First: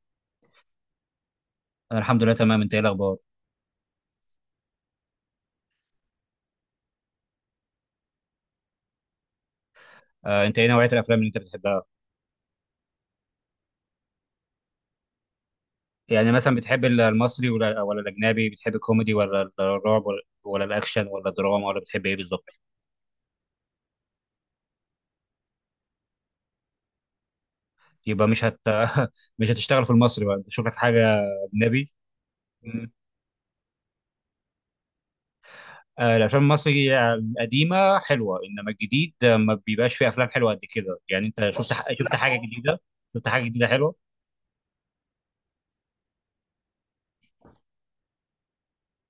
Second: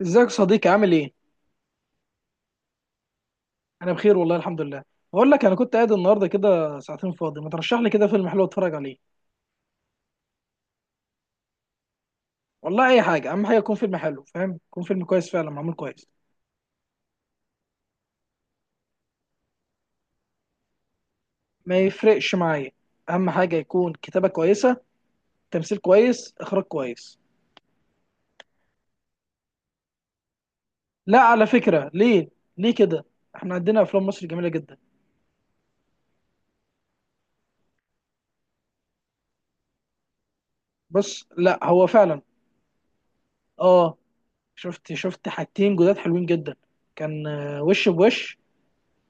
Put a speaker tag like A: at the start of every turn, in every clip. A: ازيك يا صديقي؟ عامل ايه؟
B: انا الحمد لله تمام. انت ايه الاخبار؟
A: انا بخير والله الحمد لله. بقول لك انا كنت قاعد النهارده كده ساعتين فاضي، ما ترشح لي كده فيلم حلو اتفرج عليه.
B: انت ايه نوعيه الافلام اللي انت بتحبها؟
A: والله اي حاجه، اهم حاجه يكون فيلم حلو، فاهم؟ يكون فيلم كويس فعلا معمول كويس.
B: يعني مثلا بتحب المصري ولا ولا الاجنبي؟ بتحب الكوميدي ولا الرعب ولا الاكشن ولا الدراما
A: ما
B: ولا بتحب ايه
A: يفرقش
B: بالظبط؟
A: معايا. اهم حاجه يكون كتابه كويسه، تمثيل كويس، اخراج كويس.
B: يبقى مش هت مش هتشتغل في المصري بقى، تشوف لك
A: لا
B: حاجه
A: على فكره،
B: اجنبي.
A: ليه؟ ليه
B: مم.
A: كده؟ احنا عندنا افلام مصر جميله جدا.
B: الافلام المصري القديمه حلوه، انما الجديد ما بيبقاش فيه افلام حلوه قد كده. يعني
A: بص،
B: انت
A: لا
B: شفت، بص،
A: هو
B: شفت
A: فعلا.
B: حاجه جديده؟ شفت حاجه جديده
A: اه،
B: حلوه؟
A: شفت حاجتين جداد حلوين جدا. كان وش بوش،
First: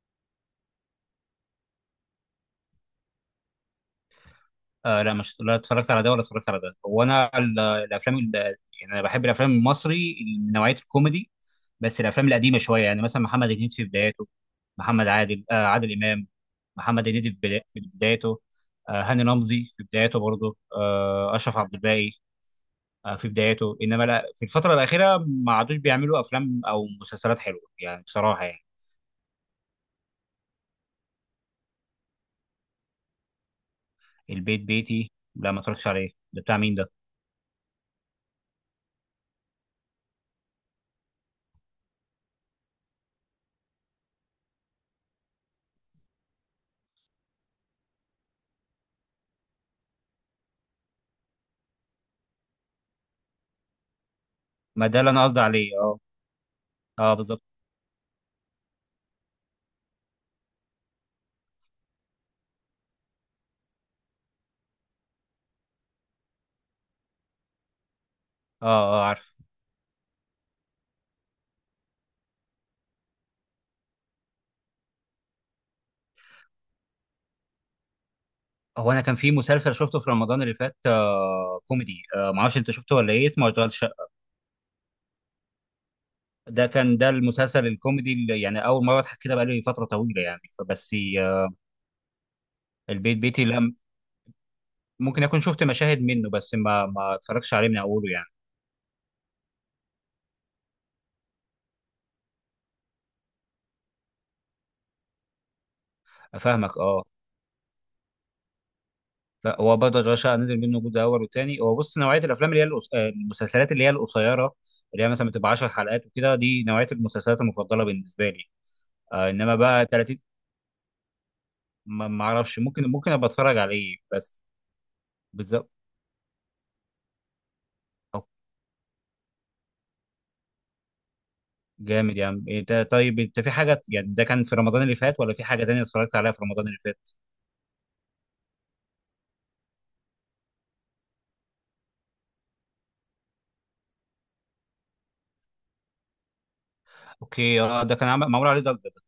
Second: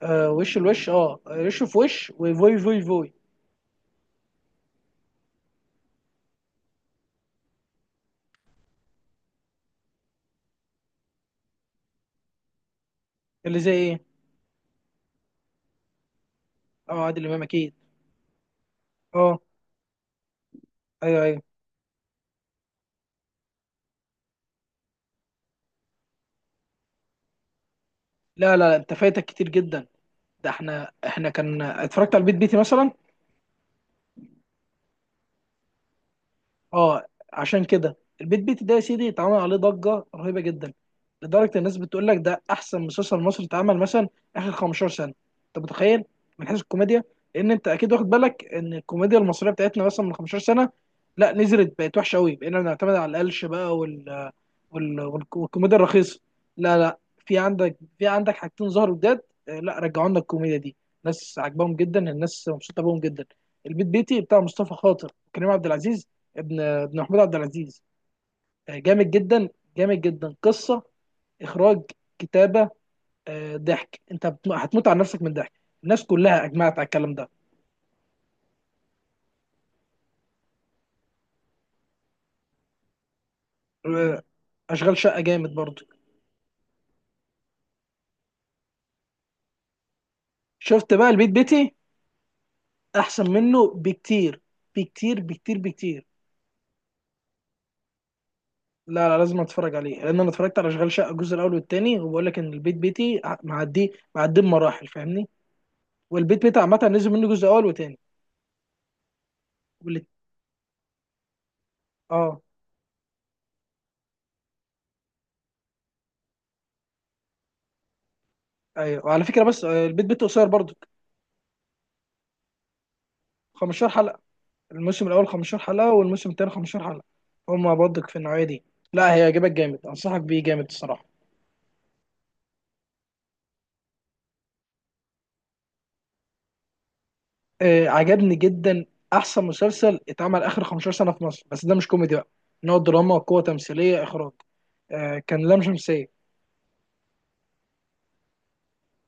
A: وش الوش، اه وش في وش وفوي فوي فوي.
B: لا، مش لا اتفرجت على ده ولا اتفرجت على ده. هو انا الافلام يعني انا بحب الافلام المصري من نوعيه الكوميدي، بس الافلام القديمه شويه. يعني مثلا محمد
A: اللي
B: هنيدي
A: زي
B: في
A: ايه؟
B: بداياته، محمد عادل آه عادل امام،
A: اه،
B: محمد
A: عادل
B: هنيدي
A: امام اكيد.
B: في بدايته، هاني
A: اه،
B: رمزي في بدايته برضه،
A: ايوه ايوه.
B: اشرف عبد الباقي في بدايته. انما لا، في الفتره الاخيره ما عادوش بيعملوا افلام او مسلسلات حلوه يعني، بصراحه
A: لا
B: يعني.
A: لا لا، انت فايتك كتير جدا. ده احنا كان اتفرجت على البيت بيتي مثلا.
B: البيت بيتي لا، ما اتفرجتش عليه، ده بتاع مين ده؟
A: اه، عشان كده البيت بيتي ده يا سيدي اتعمل عليه ضجه رهيبه جدا، لدرجه الناس بتقول لك ده احسن مسلسل مصري اتعمل مثلا اخر 15 سنه. انت متخيل؟ من حيث الكوميديا، لان انت اكيد واخد بالك ان الكوميديا المصريه بتاعتنا مثلا من 15 سنه لا نزلت، بقت وحشه قوي، بقينا بنعتمد على القلش بقى
B: ما ده اللي انا قصدي عليه،
A: والكوميديا
B: اه.
A: الرخيصه. لا لا.
B: اه
A: في
B: بالظبط.
A: عندك، في عندك حاجتين ظهروا جداد، لا رجعوا لنا الكوميديا دي. ناس عاجباهم جدا، الناس مبسوطه بهم جدا. البيت بيتي بتاع مصطفى خاطر وكريم عبد العزيز، ابن ابن محمود عبد العزيز.
B: اه، اه
A: جامد
B: عارف.
A: جدا، جامد جدا. قصه، اخراج، كتابه، ضحك. انت هتموت على نفسك من ضحك. الناس كلها اجمعت على الكلام ده.
B: هو انا كان في مسلسل شفته في رمضان اللي فات، كوميدي، ما اعرفش انت شفته ولا ايه، اسمه اشغال شقه.
A: آه، اشغال شقه جامد برضو.
B: ده كان المسلسل الكوميدي اللي يعني اول مره اضحك كده بقالي فتره طويله يعني،
A: شفت
B: فبس.
A: بقى البيت
B: آه
A: بيتي؟
B: البيت
A: احسن
B: بيتي لا،
A: منه بكتير. بكتير
B: ممكن اكون
A: بكتير
B: شفت مشاهد
A: بكتير
B: منه بس ما اتفرجتش عليه من اوله يعني.
A: لا لا، لازم اتفرج عليه، لان انا اتفرجت على اشغال شقه الجزء الاول والثاني، وبقول لك ان البيت بيتي معدي بمراحل، فاهمني. والبيت بيتي
B: افهمك
A: عامه
B: اه.
A: نزل منه جزء اول وثاني.
B: هو برضه
A: والت...
B: اشغال شقه نزل منه جزء اول وثاني. هو بص، نوعيه
A: اه.
B: الافلام اللي هي المسلسلات اللي هي القصيره، اللي هي مثلا بتبقى 10 حلقات وكده، دي نوعيه المسلسلات المفضله بالنسبه لي.
A: ايوه، وعلى
B: آه،
A: فكره
B: انما
A: بس
B: بقى
A: البيت
B: 30.
A: بيتي قصير برضو.
B: ما اعرفش، ممكن ابقى اتفرج
A: 15
B: عليه
A: حلقه،
B: بس.
A: الموسم الاول 15
B: بالظبط.
A: حلقه، والموسم الثاني 15 حلقه. هما برضك في
B: أو
A: النوعيه دي، لا هيعجبك جامد، انصحك بيه جامد الصراحه.
B: جامد يا عم، ايه ده. طيب انت في حاجه يعني ده كان في رمضان اللي فات، ولا في حاجه تانية اتفرجت عليها في رمضان اللي فات؟
A: آه، عجبني جدا. احسن مسلسل اتعمل اخر 15 سنه في مصر، بس ده مش كوميدي بقى، ان هو دراما، قوه تمثيليه، اخراج. آه كان لام شمسيه.
B: اوكي، اه، ده كان عمل معمول عليه ضجه ده.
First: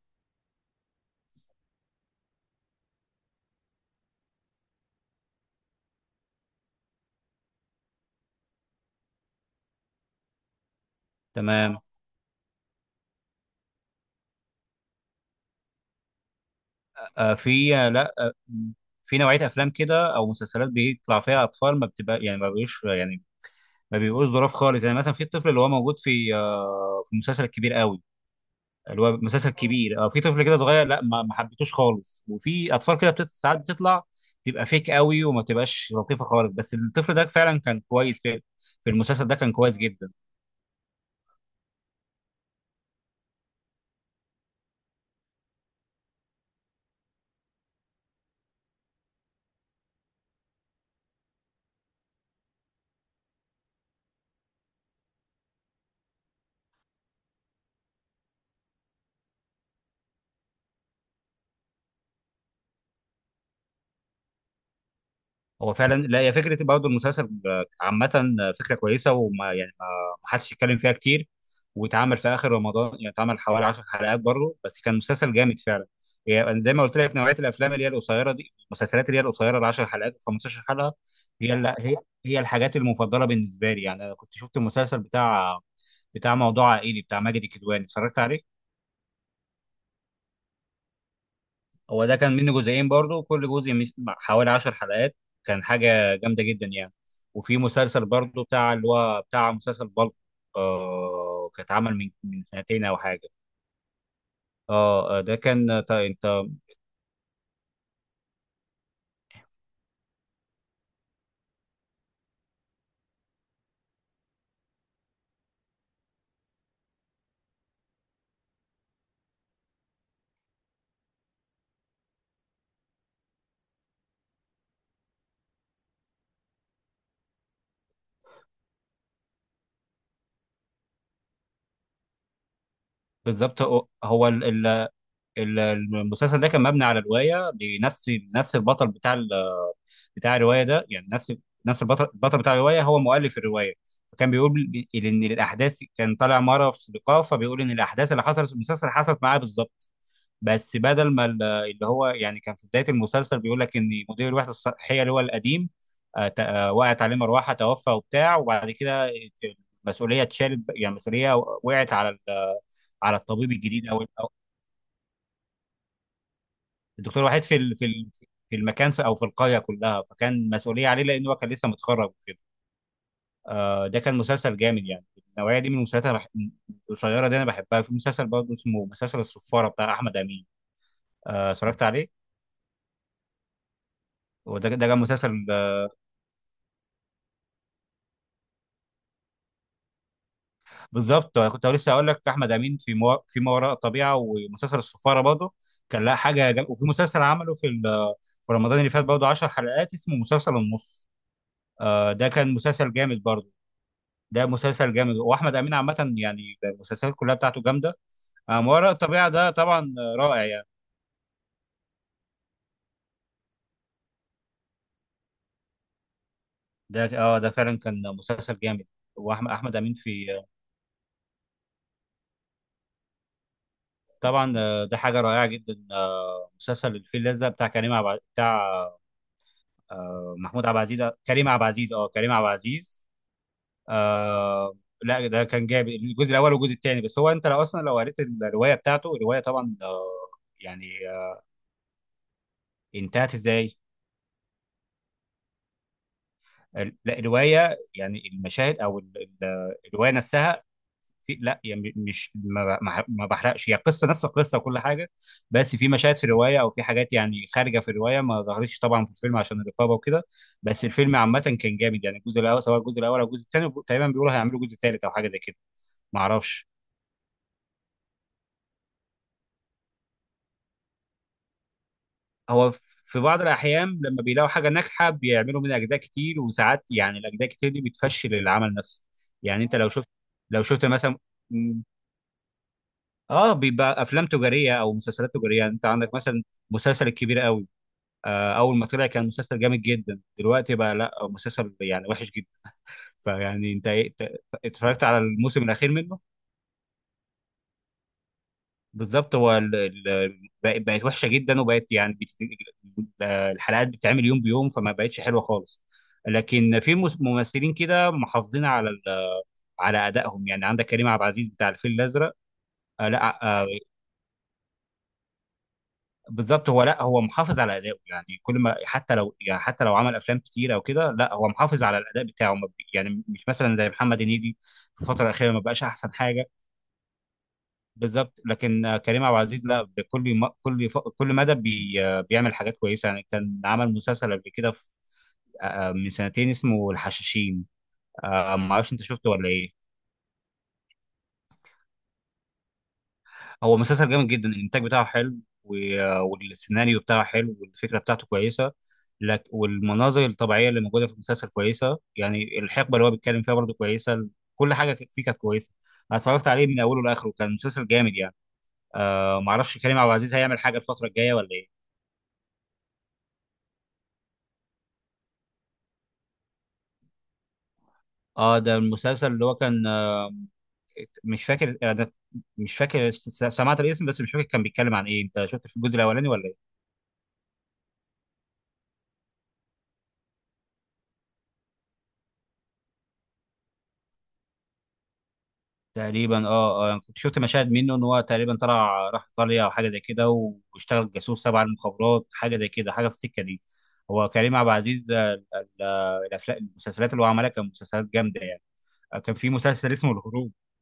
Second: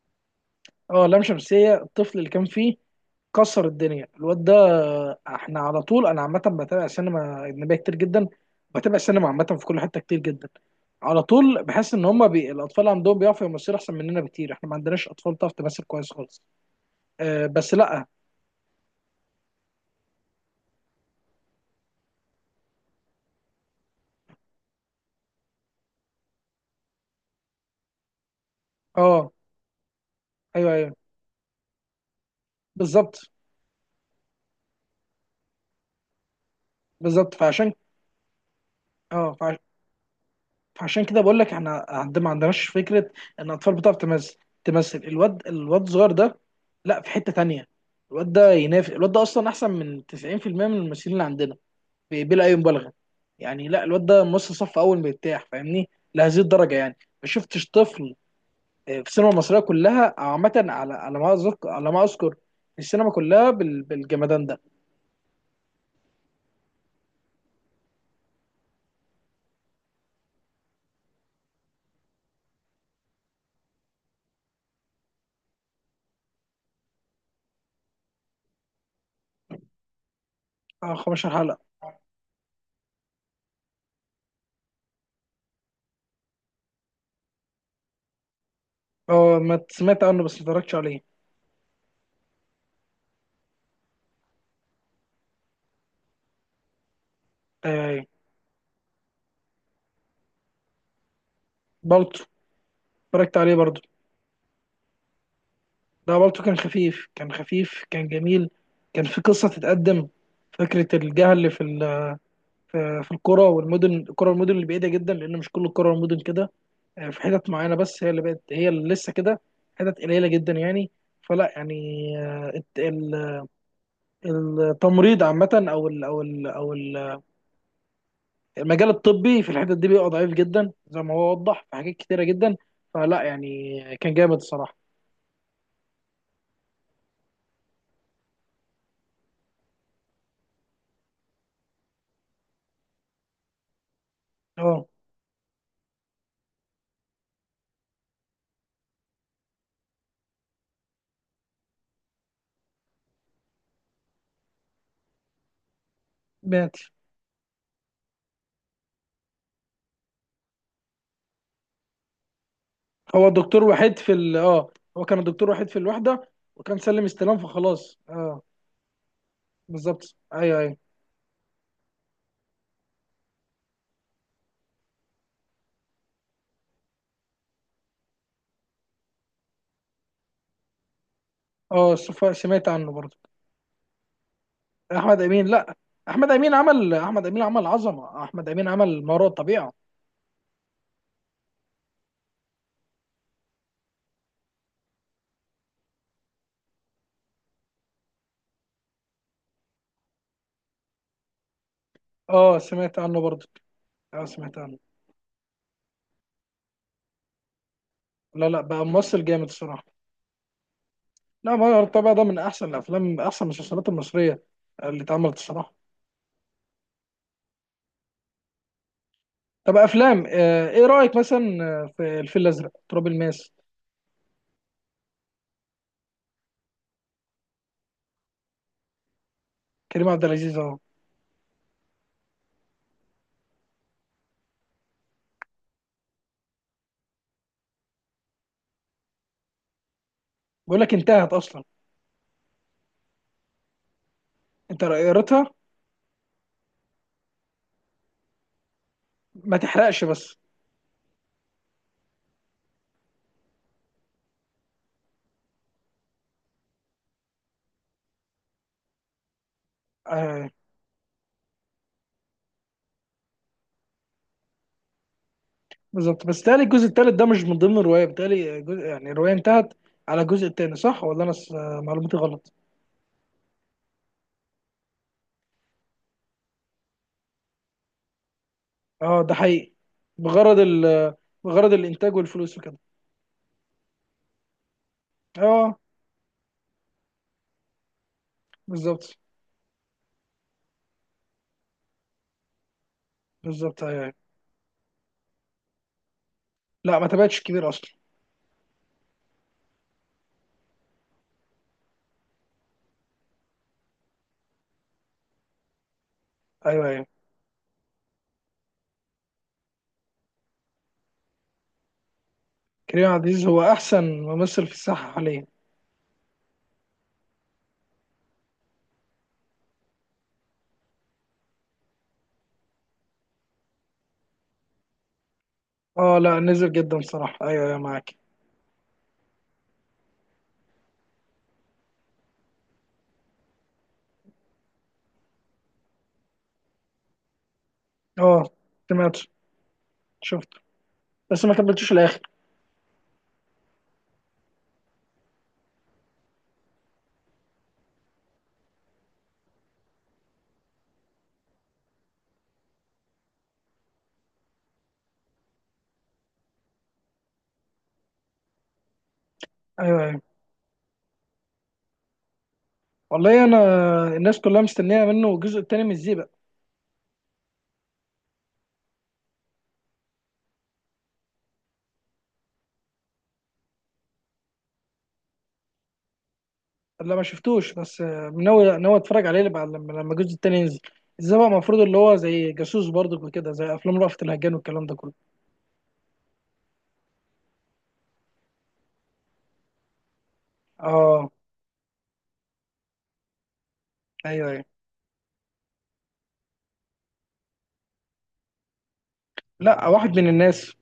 A: اه، لام شمسية. الطفل اللي كان فيه كسر الدنيا، الواد ده. احنا على طول انا عامة بتابع سينما أجنبية كتير جدا، بتابع سينما عامة في كل حتة كتير جدا. على طول
B: تمام.
A: بحس ان الاطفال عندهم بيعرفوا يمثلوا احسن مننا بكتير، احنا ما عندناش اطفال بتعرف تمثل كويس خالص.
B: آه
A: أه، بس
B: في آه،
A: لا.
B: لا آه في نوعيه افلام كده او مسلسلات بيطلع فيها اطفال، ما بتبقى يعني ما بيبقوش ظراف خالص. يعني مثلا في الطفل اللي هو موجود في في المسلسل الكبير قوي، اللي هو
A: اه،
B: مسلسل كبير، اه، في طفل كده
A: ايوه
B: صغير،
A: ايوه،
B: لا ما حبيتوش خالص. وفي اطفال كده
A: بالظبط.
B: بتت... ساعات بتطلع تبقى فيك قوي وما تبقاش لطيفه خالص، بس الطفل ده
A: بالظبط.
B: فعلا كان كويس في، في المسلسل ده
A: اه
B: كان كويس جدا.
A: فعشان كده بقول لك احنا ما عندناش فكره ان الاطفال بتعرف تمثل. تمثل. الواد الصغير ده، لا في حته تانية. الواد ده ينافس، الواد ده اصلا احسن من 90% من الممثلين اللي عندنا، بلا اي مبالغه يعني. لا، الواد ده ممثل صف اول مرتاح، فاهمني، لهذه الدرجه يعني. ما شفتش طفل في السينما المصريه كلها عامه، على على ما اذكر، في السينما كلها بالجمدان ده.
B: هو فعلا لا، هي فكره برضه المسلسل عامه، فكره كويسه وما يعني ما ما حدش يتكلم فيها كتير. واتعمل في اخر رمضان يعني، اتعمل حوالي 10 حلقات برضه، بس كان مسلسل جامد فعلا. يعني زي ما قلت لك، نوعيه الافلام اللي هي القصيره دي، المسلسلات اللي هي القصيره، ال 10 حلقات و15 حلقه
A: 15
B: هي
A: حلقه.
B: هي الحاجات المفضله بالنسبه لي. يعني انا كنت شفت المسلسل بتاع موضوع عائلي، بتاع ماجد الكدواني، اتفرجت عليه.
A: اه، ما سمعت عنه، بس ما اتفرجتش عليه.
B: هو ده كان منه جزئين برضو، كل جزء حوالي عشر حلقات، كان حاجة جامدة جدا يعني. وفي
A: آه،
B: مسلسل برضو بتاع اللي هو بتاع مسلسل بالك، كان اتعمل من
A: برضه
B: من سنتين أو حاجة.
A: اتفرجت عليه برضه.
B: اه، آه، ده كان تا-
A: لا،
B: انت
A: بالطو كان خفيف، كان خفيف، كان جميل، كان في قصة تتقدم. فكرة الجهل في في في القرى والمدن، القرى والمدن اللي بعيدة جدا، لأن مش كل القرى والمدن كده. في حتت معينة بس هي اللي بقت، هي اللي لسه كده، حتت قليلة جدا يعني. فلا يعني، آه، الت- ال- التمريض عامة، المجال الطبي في الحتت دي بيبقى ضعيف جدا، زي ما هو وضح في حاجات كتيرة جدا. فلا
B: بالظبط.
A: يعني
B: هو
A: كان
B: هو
A: جامد الصراحة.
B: المسلسل ده كان مبني على رواية، لنفس البطل بتاع الروايه ده. يعني نفس البطل، بتاع الروايه هو مؤلف الروايه. فكان بيقول
A: اه،
B: ان الاحداث، كان طالع مره في لقاء فبيقول ان الاحداث اللي حصلت في المسلسل حصلت معاه بالظبط. بس بدل ما اللي هو يعني كان في بدايه المسلسل بيقول لك ان مدير الوحده الصحيه اللي هو القديم
A: مات.
B: وقعت عليه مروحه توفى وبتاع، وبعد كده المسؤوليه اتشالت، يعني المسؤوليه وقعت على على
A: هو
B: الطبيب
A: الدكتور
B: الجديد
A: وحيد
B: او،
A: في ال اه، هو كان الدكتور وحيد في الوحدة وكان سلم
B: الدكتور
A: استلام،
B: وحيد في
A: فخلاص. اه،
B: في المكان، في او في القريه كلها،
A: بالظبط.
B: فكان
A: ايوه ايوه.
B: مسؤوليه عليه لانه كان لسه متخرج. ده كان مسلسل جامد يعني. النوعيه دي من المسلسلات أنا القصيره دي انا بحبها. في مسلسل برضه اسمه مسلسل الصفاره بتاع احمد امين، اتفرجت
A: اه،
B: عليه.
A: سمعت عنه برضه.
B: وده كان
A: احمد امين؟
B: مسلسل
A: لا. احمد امين عمل، احمد امين عمل عظمة، احمد امين عمل ما وراء الطبيعة.
B: بالظبط. أنا كنت لسه هقول لك احمد امين في ما وراء الطبيعه ومسلسل الصفاره برضه، كان لها حاجه جم... وفي مسلسل عمله في ال... في رمضان اللي فات برضه 10 حلقات، اسمه مسلسل النص. ده كان
A: اه،
B: مسلسل
A: سمعت عنه
B: جامد
A: برضه.
B: برضه.
A: اه،
B: ده
A: سمعت عنه.
B: مسلسل جامد، واحمد امين عامه يعني المسلسلات كلها بتاعته جامده.
A: لا لا
B: ما
A: بقى
B: وراء
A: ممثل
B: الطبيعه
A: جامد
B: ده
A: الصراحة.
B: طبعا رائع يعني.
A: لا، ما وراء الطبيعة ده من احسن الافلام، من احسن المسلسلات المصرية اللي اتعملت الصراحة.
B: ده، اه، ده فعلا كان مسلسل جامد. واحمد
A: طب
B: احمد امين
A: افلام،
B: في،
A: آه، ايه رأيك مثلا في الفيل الازرق، تراب الماس؟
B: طبعا ده حاجه رائعه جدا، مسلسل الفيل الازرق بتاع كريم عب... بتاع
A: كريم عبد
B: آه،
A: العزيز
B: محمود عبد
A: اهو.
B: العزيز آه، كريم عبد العزيز، اه، كريم عبد العزيز. آه لا، ده كان جامد الجزء الاول والجزء الثاني. بس هو انت لو اصلا لو قريت الروايه بتاعته، الروايه طبعا
A: بقول لك
B: يعني
A: انتهت
B: آه،
A: اصلا.
B: انتهت ازاي؟
A: انت قريتها؟
B: لا الروايه يعني المشاهد
A: ما تحرقش
B: الروايه
A: بس.
B: نفسها. في، لا يعني مش ما بحرقش، هي قصه نفس القصه وكل حاجه. بس في مشاهد في الروايه، او في حاجات يعني خارجه في الروايه ما ظهرتش طبعا في الفيلم، عشان الرقابه وكده.
A: آه،
B: بس الفيلم عامه كان جامد يعني. الجزء الاول، سواء الجزء الاول او الجزء الثاني تقريبا بيقولوا هيعملوا جزء ثالث او حاجه زي كده. ما
A: بالظبط، بس تالي
B: اعرفش.
A: الجزء التالت ده مش من ضمن الرواية، بتالي جزء يعني الرواية انتهت على الجزء التاني، صح؟ ولا انا معلوماتي غلط؟
B: هو في بعض الاحيان لما بيلاقوا حاجه ناجحه بيعملوا منها اجزاء كتير، وساعات يعني الاجزاء كتير دي بتفشل العمل نفسه.
A: اه، ده
B: يعني
A: حقيقي.
B: انت
A: بغرض
B: لو شفت
A: ال
B: مثلا،
A: بغرض
B: م-
A: الانتاج والفلوس وكده.
B: اه، بيبقى افلام تجاريه او مسلسلات تجاريه.
A: اه،
B: انت عندك مثلا مسلسل الكبير قوي، اول ما طلع
A: بالظبط.
B: كان مسلسل جامد جدا، دلوقتي بقى لا، مسلسل يعني وحش جدا. فيعني
A: بالظبط،
B: انت
A: ايوه ايوه.
B: اتفرجت على الموسم الاخير منه؟
A: لا، ما تابعتش كبير اصلا.
B: بالظبط. هو بقت وحشه جدا، وبقت يعني الحلقات بتتعمل يوم بيوم فما بقتش حلوه خالص. لكن
A: ايوه
B: في
A: ايوه.
B: ممثلين كده محافظين على على ادائهم. يعني عندك كريم عبد العزيز بتاع الفيل الازرق. آه،
A: كريم عبد
B: لا
A: العزيز هو
B: آه،
A: احسن ممثل في الساحة حاليا.
B: بالظبط، هو لا، هو محافظ على ادائه يعني. كل ما، حتى لو يعني حتى لو عمل افلام كتيره او كده، لا هو محافظ على الاداء بتاعه، ما بي- يعني مش مثلا زي محمد هنيدي. في الفتره الاخيره ما بقاش احسن
A: اه لا،
B: حاجه.
A: نزل جدا صراحة. ايوه ايوه، معاك.
B: بالظبط، لكن كريم عبد العزيز لا، بكل كل مدى بي... آه، بيعمل حاجات كويسه يعني. كان عمل مسلسل قبل كده في... آه، آه، من سنتين اسمه الحشاشين،
A: اه،
B: ما اعرفش انت
A: سمعت.
B: شفته ولا ايه.
A: شفت بس ما كملتوش الاخر.
B: هو مسلسل جامد جدا، الانتاج بتاعه حلو، والسيناريو بتاعه حلو، والفكره بتاعته كويسه لك، والمناظر الطبيعيه اللي موجوده في المسلسل كويسه. يعني الحقبه اللي هو بيتكلم فيها برضه كويسه، كل حاجه فيه كانت كويسه. انا اتفرجت عليه من اوله لاخره، كان مسلسل جامد يعني. معرفش كريم
A: ايوه
B: عبد
A: ايوه.
B: العزيز هيعمل حاجه الفتره الجايه ولا ايه.
A: والله انا الناس كلها مستنيه منه الجزء التاني من الزيبق.
B: اه، ده المسلسل اللي هو كان مش فاكر انا. مش فاكر سمعت الاسم بس مش فاكر كان بيتكلم عن ايه. انت شفت في الجزء الاولاني ولا ايه؟
A: لا ما شفتوش، بس ناوي اتفرج عليه لما لما الجزء التاني ينزل. ازاي بقى؟ المفروض اللي هو زي جاسوس برضك وكده، زي افلام رأفت الهجان والكلام ده كله.
B: تقريبا اه، اه يعني كنت شفت مشاهد منه، ان هو تقريبا طلع راح ايطاليا او حاجه زي كده، واشتغل
A: اه،
B: جاسوس تبع المخابرات، حاجه زي كده، حاجه في السكه دي. هو
A: ايوه
B: كريم
A: ايوه.
B: عبد العزيز ال- الافلام المسلسلات اللي هو عملها كان مسلسلات جامده يعني. كان في
A: لا،
B: مسلسل اسمه
A: واحد من
B: الهروب.
A: الناس،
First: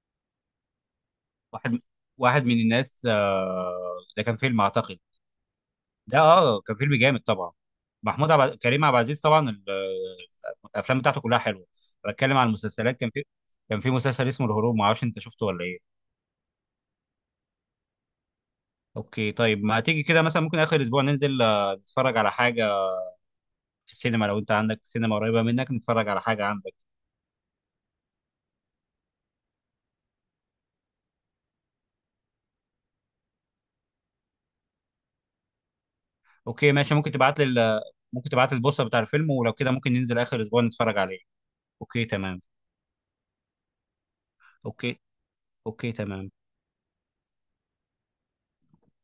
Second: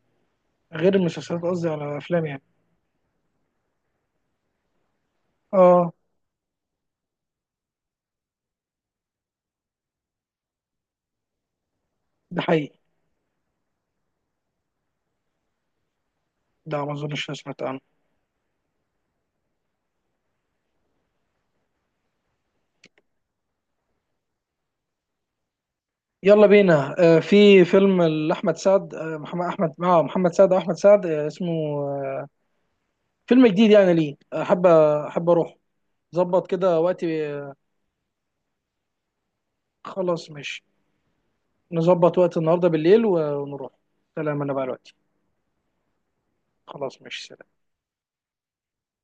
A: غير المسلسلات، قصدي
B: واحد
A: على الافلام يعني.
B: واحد من الناس ده كان فيلم اعتقد.
A: اه،
B: ده، اه، كان فيلم جامد طبعا. محمود عبد كريم عبد العزيز طبعا الافلام بتاعته كلها حلوه. بتكلم
A: ده
B: عن
A: حقيقي.
B: المسلسلات، كان في مسلسل اسمه الهروب، ما اعرفش انت شفته ولا ايه.
A: ده ما اظنش أنا سمعت عنه.
B: اوكي طيب، ما تيجي كده مثلا، ممكن اخر اسبوع ننزل نتفرج على حاجه في السينما، لو انت عندك سينما قريبه منك نتفرج على حاجه
A: يلا
B: عندك.
A: بينا. آه، في فيلم لاحمد سعد، آه، محمد احمد، مع محمد سعد واحمد سعد، آه اسمه، آه، فيلم جديد. يعني ليه احب، احب اروح، ظبط
B: اوكي
A: كده
B: ماشي.
A: وقتي
B: ممكن تبعت لي البوستر بتاع الفيلم، ولو كده ممكن ننزل
A: خلاص
B: اخر
A: ماشي.
B: اسبوع نتفرج عليه. اوكي
A: نظبط وقت
B: تمام.
A: النهارده بالليل ونروح. سلام، انا بقى دلوقتي.
B: اوكي. اوكي تمام.
A: خلاص ماشي.